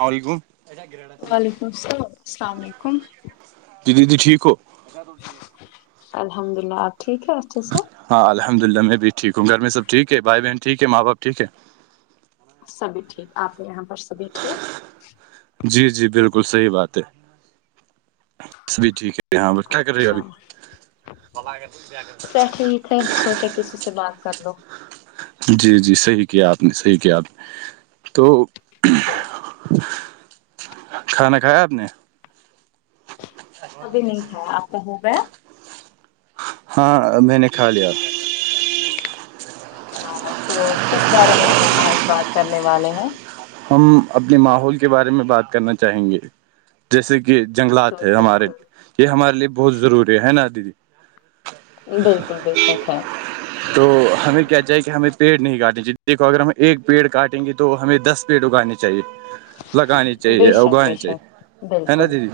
السلام علیکم وعلیکم السلام علیکم جی دیدیٹھیک ہو الحمد اللہ آپ ٹھیک ہے اھ سر ہاں الحمد للہ میں بھیھٹیک ہوں گھر میں سب ٹھیک بائی بہن ٹھیک ہےاں بپ ٹھیک ہے سبھی ٹھیک آپ کے یہاں پر سبھی ٹھیک جی جی بالکل صحیح بات ہے بس بھی ٹھیک ہے ہاں بس کیا کر رہی ہے اچھا ابھی بگ بیٹھے ہی تھے سوچا کسی سے بات کر لو جی جی صحیح کیا آپ نے صحیح کیا آپ نے تو اوکے جی کھانا کھایا آپ نے ابھی نہیں تھاھیا آپ کو ہو گیا ہاں میں نے کھا لیا اچھا تو کس بارے میں ہم آج بات کرنے والے ہیں ہم اپنے ماحول کے بارے میں بات کرنا چاہیں گے جیسے کہ جنگلات تو ہے ہمارے بالکل یہ ہمارے لیے بہت ضروری ہے نا دیدی بالکل بشک ہے تو ہمیں کیا جائے کہ ہمیں پیڑ نہیں کاٹنے چاہیے دیکھو اگر ہم ایک پیڑ کاٹیں گے تو ہمیں دس پیٹ اگانی چاہیے لگانی بے چاہیے شک بے اگانی چاہیے شک ہے نا بالکل دیدی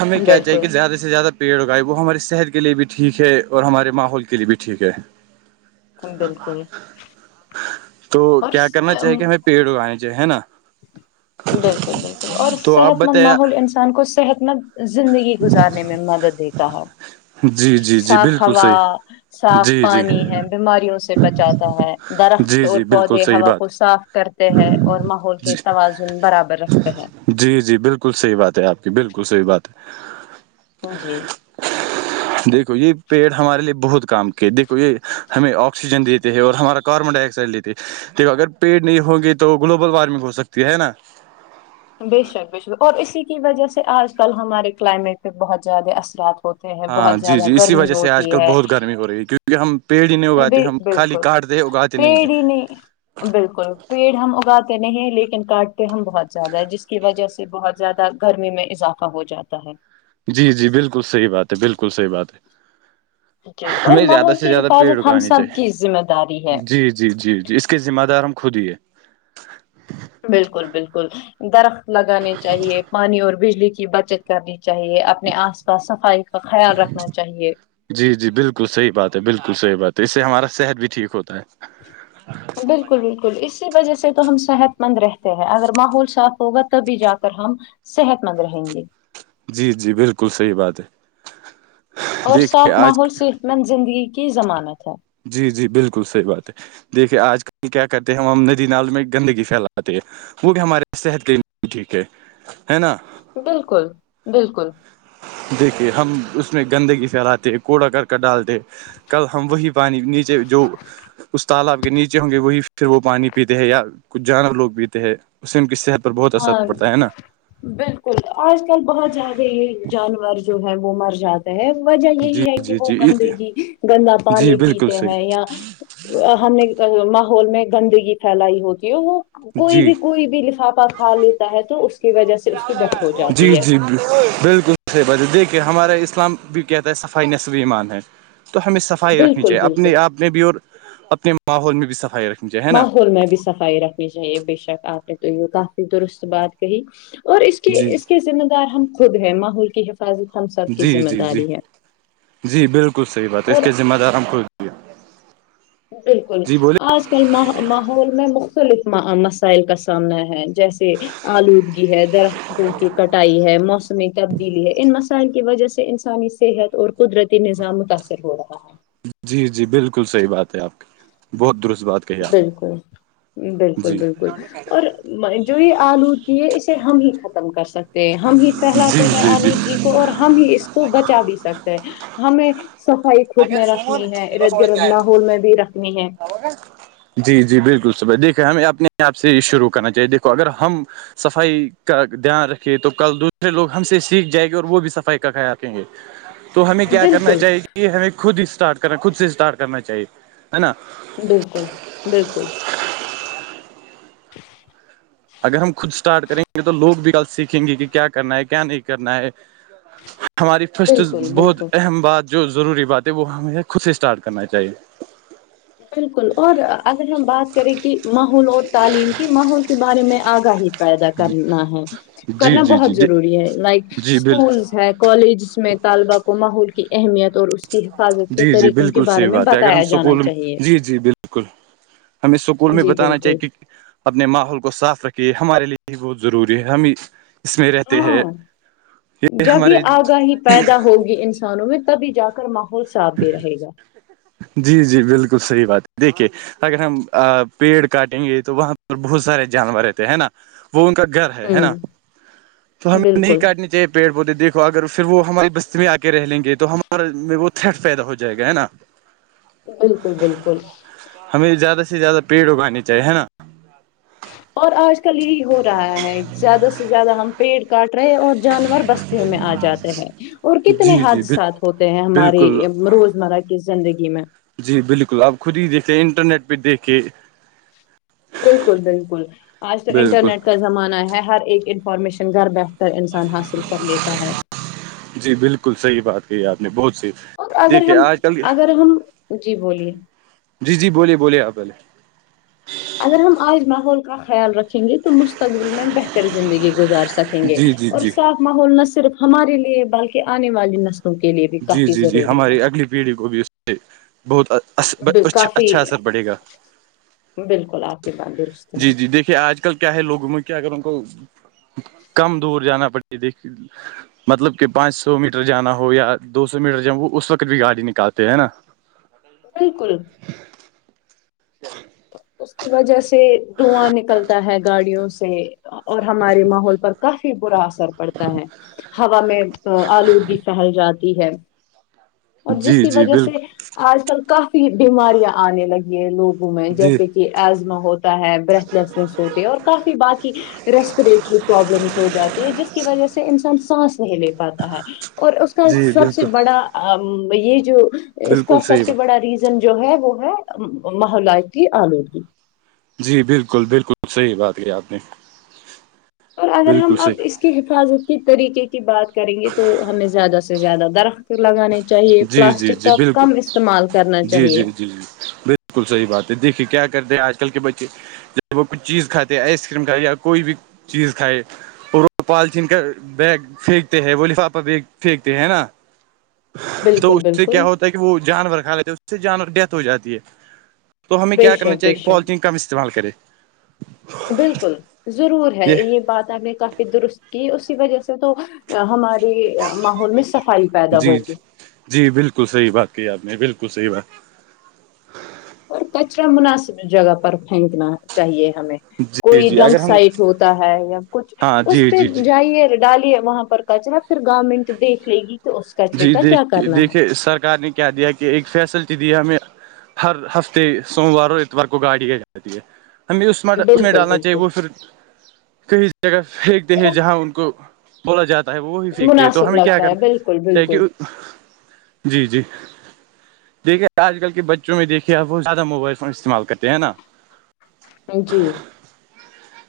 ہمیں کیا چاہیے بالکل کہ زیادہ سے سے زیادہ پیڑ اگائے وہ ہماری صحت کے لیے بھی ٹھیک ہے اور ہمارے ماحول کے لیے بھی ٹھیک ہے بالکل تو اور کیا کرنا چاہیے کہ ہمیں پیڑ اگانے چاہیے ہے نا بالکل بالکل اور تو آپ صحت مند بتایا ماحول انسان کو صحت مند زندگی گزارنے میں مدد دیتا تاح جی جی جی صاف بالکل ہوا صحیح صاف جی جی پانی ہے بیماریوں سے بچاتا ہے درخت جی اور جی بالکل پودے صحیح ہا بات کو صاف کرتے ہیں اور ماحول کے جی توازن برابر رکھتے ہیں جی جی بالکل صحیح بات ہے آپ کی بالکل صحیح بات ہے جی دیکھو یہ پیڑ ہمارے لیے بہت کام کے دیکھو یہ ہمیں آکسیجن دیتے ہیں اور ہمارا کاربن ڈائی آکسائڈ لیتے ہے دیکھو اگر پیڑ نہیں ہوں گے تو تو گلوبل وارمنگ ہو سکتی ہے نا بےشک بےشک اور اسی کی وجہ سے آج کل ہمارے کلائمیٹ پہ بہت زیادہ اثرات ہوتے ہیں ہاں بہت جی زیادہ جی اسی گرمی وجہ سے آج ہوتی کل ہے بہت گرمی ہو رہی ہے کیونکہ ہم پیڑ ہی نہیں ب اگاتے ہم خالی بالکل کاٹتے اگاتے پیڑ ہی ہیں نہیں بالکل پیڑ ہم اگاتے نہیں لیکن کاٹتے ہم بہت زیادہ ہے جس کی وجہ سے بہت زیادہ گرمی میں اضافہ ہو جاتا ہے جی جی بالکل صحیح بات ہے بالکل صحیح بات ہے جی اور ہمیں زیادہ ماحول سے کی زیادہ پیڑ حفاظت ہم اگے سب چاہیے کی ذمہ داری ہے جی جی جی جی اس کے ذمہ دار ہم خود ہیے بالکل بالکل درخت لگانے چاہیے پانی اور بجلی کی بچت کرنی چاہیے اپنے آس پاس صفائی کا خیال رکھنا چاہیے جی جی بالکل صحیح بات ہے بالکل صحیح بات ہے اس سے ہمارا صحت بھی ٹھیک ہوتا ہے بالکل بالکل اسی وجہ سے تو ہم صحت مند رہتے ہیں اگر ماحول صاف ہوگا تبھی جا کر ہم صحت مند رہیں گے جی جی بالکل صحیح بات ہے اور صاف دیکھیے آج ماحول صحت مند زندگی کی ضمانت ہے جی جی بالکل صحیح بات ہے دیکھیے آج کل کیا کرتے ہیں ہم ہم ندی نال میں گندگی پھیلاتے ہیں وہ بھی ہمارے صحت کے لیے ٹھیک ہے ہے نا بالکل بالکل دیکھیے ہم اس میں گندگی پھیلاتے ہیں کوڑا کرک ڈالتے کل ہم وہی پانی نیچے جو اس تالاب کے نیچے ہوں گے وہی پھر وہ پانی پیتے ہیں یا کچھ جانور لوگ پیتے ہیں اسم کی صحت پر بہت اثر ہاں پڑتا ہے نا بالکل آج کل بہت زیادہ جانور جو ہے وہ مر جاتا وجہ جی یہی ہے کہ جی وہ جی گندگی گندا جی پانی بالکل پیتے ہیں صحیح یا ہم نے ماحول میں گندگی پھیلائی ہوتی ہے وہ کوئی جی بھی کوئی بھی لفافہ کھا لیتا ہے تو اس کی وجہ سے اس کی ڈیتھ ہو جی جاتی ہے جی بالکل صح بات ہے دیکھیے ہمارا اسلام بھی کہتا ہے صفائی نصل ایمان ہے تو ہمیں صفائی رکھنی بالکل چاہیے بالکل اپنے آپ نے بھی اور اپنے ماحول میں بھی صفائی رکھ ماحول میں بھی صفائی رکھنی چاہیے بے شک آپ نے تو یہ کافی درست بات کہی اور اس کے جی اس کے ذمہ دار ہم خود ہے ماحول کی حفاظت ہم سب کی جی ذمہ جی جی داری ہے جی بالکل صحیح بات ہے اس اور کے ذمہ دار ہم کو شہ بالکل آ آج کل ماحول میں مختلف مسائل کا سامنا ہے جیسے آلودگی ہے درخت جو کی کٹائی ہے موسمی تبدیلی ہے ان مسائل کی وجہ سے انسانی صحت اور قدرتی نظام متاثر ہو رہا ہے جی جی بالکل صحیح بات ہے آپ کی بہت درست بات ہے بالکل بالکل بالکل اور جو یہ آلودگی ہے اسے ہم ہی ختم کر سکتے ہیں ہم ہی جی پھیلاتے ہیں جی جی آلودگی کو اور ہم ہی اس کو بچا بھی سکتے ہیں ہمیں صفائی خود میں رکھنی ہے ارد گرد ماحول میں بھی رکھنی ہے جی جی بالکل صبائی دیکھے ہمیں اپنے آپ سے شروع کرنا چاہیے دیکھو اگر ہم صفائی کا دھیان رکھیے تو کل دوسرے لوگ ہم سے سیکھ جائے گے اور وہ بھی صفائی کا خیال گے تو ہمیں کیا کرنا بالکل چاہیے ہمیں خود اسٹارٹ کرنا خود سے اسٹارٹ کرنا چاہیے ہے نا بالکل بالکل اگر ہم خود اسٹارٹ کریں گے تو لوگ بھی غلط سیکھیں گے کہ کیا کرنا ہے کیا نہیں کرنا ہے ہماری فسٹ بالکل بہت بالکل اہم بات جو ضروری بات ہے وہ ہمیں خود سے اسٹارٹ کرنا چاہیے بالکل اور اگر ہم بات کریں کہ ماحول اور تعلیم کی ماحول کے بارے میں آگاہی ت پیدا کرنا ہے جی کرنا جی بہت جی ضروری ہے لائک جی بال اسکولس ہے کالجس میں طالبہ کو ماحول کی اہمیت اور اس کی حفاظت کے جی جی طریقوں کے بالکل بارے صحیح میں بات ہے اگر بتایا ہم جانا سکول چاہیے جی جی بالکل ہمیں سکول میں جی بتانا چاہیے بالکل کہ اپنے ماحول کو صاف رکھیے ہمارے لیے یہ بہت ضروری ہے ہمیں ہاں جب یہ آگاہی پیدا ہوگی ان کانوں میں تبھی جا کر ماحول صاف بھی رہے گا جی جی بالکل صحیح بات ہے دیکھیے اگر ہم پیڑ کاٹیں گے تو وہاں پر بہت سارے جانور رہتے ہے نا وہ ان کا گھر ہے ہے ہوں نا تو ہمیں نہیں بالکل کاٹنی چاہیے پیڑ پودے دیکھو اگر پھر وہ ہماری بستی میں آ کے رہ لیں گے تو ہمارے وہ تھرٹ پیدا ہو جائے گا ہے نا بالکل بالکل ہمیں زیادہ سے زیادہ پیڑ اگانی چاہیے ہے نا اور آج کل یہی ہو رہا ہے زیادہ سے زیادہ ہم پیڑ کاٹ رہے ہیں اور جانور بس میں آ جاتے ہیں اور کتنے جی جی حادثات ہوتے ہیں ہماری بالکل روزمرہ کی زندگی میں جی بالکل آپ خود ہی دیکھے انٹرنیٹ پہ دیکھے بالکل بالکل آج تو بالکل انٹرنیٹ کا زمانہ ہے ہر ایک انفارمیشن گھر بیٹھے انسان حاصل کر لیتا ہے جی بالکل صحیح بات کہی آپ نے بہت سی اور اگر ہم اگر ہم جی بولیے جی جی بولیے بولیے آپ بولے اگر ہم آج ماحول کا خیال رکھیں گے تو مستقبل میں بہتر زندگی گزار سک سکیں گے جی جی اور جی صاف ماحول نہ صرف ہمارے لیے بلکہ آنے والی نسل جی جی جی ہماری اگلی پیڑھی کو بھی اس سے بہت ہے ب- اچھا کافی اچھا اثر پڑے گا بالکل آپ ہے جی جی دیکھیے آج کل کیا ہے لوگوں میں کیا اگر ان کو کم دور جانا پڑتا یہ دیکھ مطلب کہ پانچ سو میٹر جانا ہو یا دو سو میٹر ہو اس وقت بھی گاڑی نکالتے ہے نا بالکل اس کی وجہ سے دھواں نکلتا ہے گاڑیوں سے اور ہمارے ماحول پر کافی برا اثر پڑتا ہے ہوا میں آلودگی پھیل جاتی ہے اور جس جی کی جی وجہ سے بالکل آج کل کافی بیماریاں آنے لگی ہیں لوگوں میں جی جیسے کہ ایزما ہوتا ہوتا ہے بریتھ لیسنس ہوتے اور کافی باقی ریسپریٹری پرابلمس ہو جاتی ہے جس کی وجہ سے انسان سانس نہیں لے پاتا ہے اور اس کا جی سب سے بالکل بڑا یہ جو اس کا بالکل سب صحیح سے بات بڑا ریزن جو ہے وہ ہے محولیاتی آلودگی جی بالکل بالکل صحیح بات کی آپ نے اور اگر ہم بالکل اب صحیح اس کی حفاظت کے طریقے کی بات کریں گے تو ہمیں زیادہ سے زیادہ درخت لگانانی چاہیے جی جی پلاسٹک جی کا بالکل کم استعمال کرنا جی چاہیے جی جی جی نہیں بالکل صحیح بات ہے دیکھیے کیا کرتے ہیں آج کل کے بچے جب وہ کچھ چیز کھاتے آئس کریم کھائے یا کوئی بھی چیز کھائے اور وہ پالچین کا بیگ پھینکتے ہیں وہ لفافہ پھینکتے ہیں نا تو بالکل اس سے کیا بالکل ہوتا ہے کہ وہ جانور کھا لیتے اس سے جانور ڈیتھ ہو جاتی ہے تو ہمیں بے کیا کرنا شک چاہیے بے کہ شک پالیتین کم استعمال کریں بالکل ضرور ہے یہ بات آپ نے کافی درست کی اسی وجہ سے تو ہمارے ماحول میں صفائی پیدا جی ہوگی جی جی بالکل صحیح بات کہ آپ نے بالکل صحیح بات اور کچرا مناسب جگہ پر پھینکنا چاہیے ہمیں جی کوئی جی ڈمپ اگر ہم سائٹ ہوتا ہے یا کچھ ہاں اس جی پہ جی جی جائیے ڈالے وہاں پر ا چلا پھر گارمنٹ دیکھ لے گی تو اس کچرے جی کا دیک کیا کرنا دیکھیے سرکار نے کیا دیا کہ ایک فیسلٹی دیا ہمیں ہر ہفتے سوموار اور اتوار کو گاڑی کی جاتی ہے ہمیں اس ہے اس میں بالکل ڈالنا چاہیے بالکل وہ پھر کہیں جگہ پھینکتے ہیں وہ جہاں ان کو بولا جاتا ہے وہ وہی پھینکتے ہیں تو مناسب ہمیں کیا لگتا ہے کرنا بالکل چاہ کہ بالکل جی جی دیکھیے آج کل کے بچوں میں دیکھیے آپ وہ زیادہ موبائل فون استعمال کرتے ہیں نا جی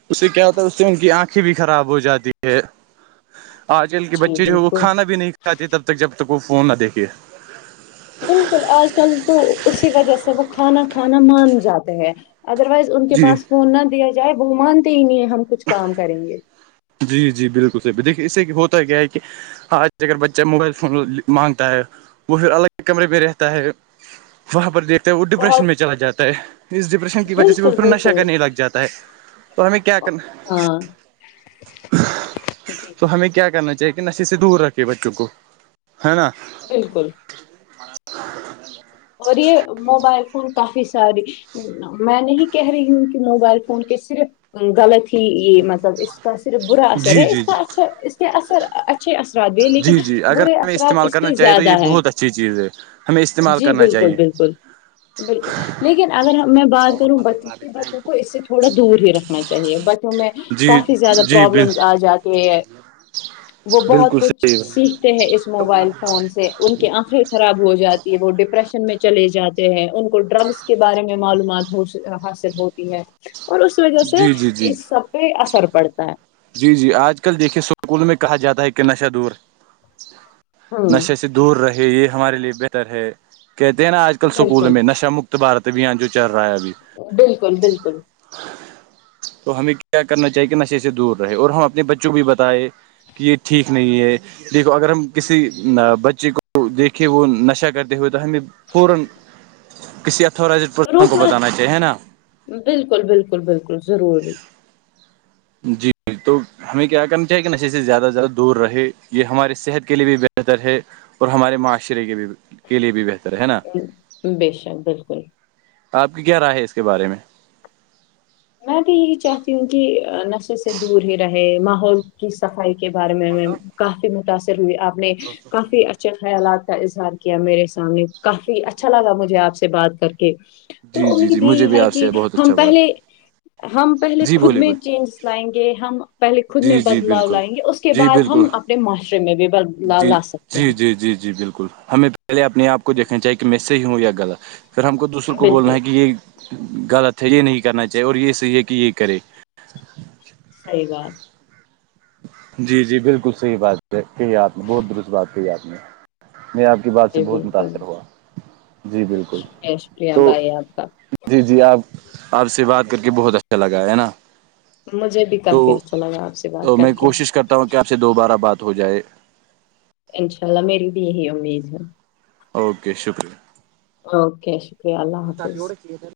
اس سے کیا ہوتا ہے اس سے ان کی آنکھیں بھی خراب ہو جاتی ہے آج کل کے جی بچے جو وہ بالکل کھانا بھی نہیں کھاتے تب تک جب تک وہ فون نہ دیکھے بالکل آج کل تو اسی وجہ سے وہ کھانا کھانا مان جاتے ہیں ادر وائز ان کے جی پاس فون نہ دیا جائے وہ مانتے ہی نہیں ہے ہم کچھ کام کریں گے جی جی بالکل صح دیکے اس سے ہوتا کیا ہے کہ ہاں اگر بچہ موبائل فون مانگتا ہے وہ پھر الگ کمرے پہ رہتا ہے وہاں پر دیکھتے وہ ڈپریشن بہت میں چلا جاتا ہے اس ڈپریشن کی وجہ سے وہ بالکل پھر نشہ بالکل کرنے لگ جاتا ہے تو ہمیں کیا کرنا ہاں جی جی تو ہمیں کیا کرنا چاہیے کہ نشے سے دور رکھے بچوں کو ہے نا بالکل اور یہ موبائل فون کافی ساری میں نہیں کہہ رہی ہوں کہ موبائل فون کے صرف غلط ہی یہ مطلب اس کا صرف برا اثر جی ہے جی اس جی کا اچھا اس کے اثر اچھے ارات بھی لیکن جی جی اگر برے ہمیں اثرات استعمال اس کرنا کے چاہیے تو یہ زیادہ ہے بہت اچھی چیز ہے ہمیں استعمال جی کرنا بالکل چاہیے بالکل بالکل لیکن اگر میں بات کروں بچ بچوں کو اس سے تھوڑا دور ہی رکھنا چاہیے ب میں جی کافی زیادہ جی بال پرابلمس آ جاتے ہیں وہ بہت بالکل کچھ صحیح سیکھتے ہیں اس موبائل فون سے ان کے آنکھیں خراب ہو جاتی وہ ڈپریشن میں چلے جاتے ہیں ان کو ڈرگس کے بارے میں معلومات حاصل ہوتی ہے اور اس وجہ سے جی جی جی اس سب پہ اثر پڑتا ہے جی جی آج کل دیکھیے اسکول میں کہا جاتا ہے کہ نشہ دور ہوں نشے سے دور رہے یہ ہمارے لیے بہتر ہے کہتے نا آج کل سکول بالکل میں نشہ مک بارت بھی آ جو چل رہا ہے ابھی بالکل بالکل تو ہمیں کیا کرنا چاہیے کہ نشے سے دور رہے اور ہم اپنے بچوں بھی بتائے کہ یہ ٹھیک نہیں ہے دیکھو اگر ہم کسی بچے کو دیکھے وہ نشہ کرتے ہوئے تو ہمیں پورن کسی اتورائز پرسن کو روکنا بتانا چاہیے نا بالکل بالکل بالکل ضروری جی جی تو ہمیں کیا کرنا چاہے کہ نشے سے زیادہ سے زیادہ دور رہے یہ ہمارے صحت کے لیے بھی بہتر ہے اور ہمارے معاشرے کے بھی کے لیے بھی بہتر ہے نا بے شک بالکل آپ کی کیا رائے ہے اس کے بارے میں میں بھی یہی چاہتی ہوں کہ نشے سے دور ہی رہے ماحول کی صفائی کے بارے میں کافی متاثر ہوئی آپ نے کافی اچھا خیالات کا اظہار کیا میرے سامنے کافی اچھا لگا مجھے آپ سے بات کر کے جی تو جی جی امید مجھے یہی بھی ہے آپ سے کہ بہت اچھا ہم بات پہلے ہم پہلے جی خود بولیے میں بولیے چینج لائیں گے ہم پہلے خود میں جی جی بدلاؤ بالکل لائیں گے اس کے جی بعد بالکل ہم اپنے معاشرے میں بھی بدلاؤ جی لا سکتے جی ہیں جی جی جی بالکل ہمیں تو پہلے اپنے آپ کو دیکھنا چاہے کہ میں سے ہی ہوں یا غل پھر ہم کو دوسروں کو بولنا بالکل ہے کہ یہ غلط ہے یہ نہیں کرنا چاہیے اور یہ صی ہے کہ یہ کرے صیح بات جی جی بالکل صحیح بات ہے کہی آپ نے بہت درست بات کہی آپ نے میں آپ کی بات سے جی بہت بالکل متاثر ہوا جی بالکل شکریہ شکریہ تو بھائی آپ کا جی جی آپ آپ سے بات کر کے بہت اچھا لگا ہے ہے نا تو ال لگاپ سے تو بات میں کر کے کوشش کرتا ہوں کہ آپ سے دوبارہ بات ہو جائے انشاء اللہ میری بھی یہی امید ہے اوکے شکریہ اوکے شکریہ اللہ حافظ ہے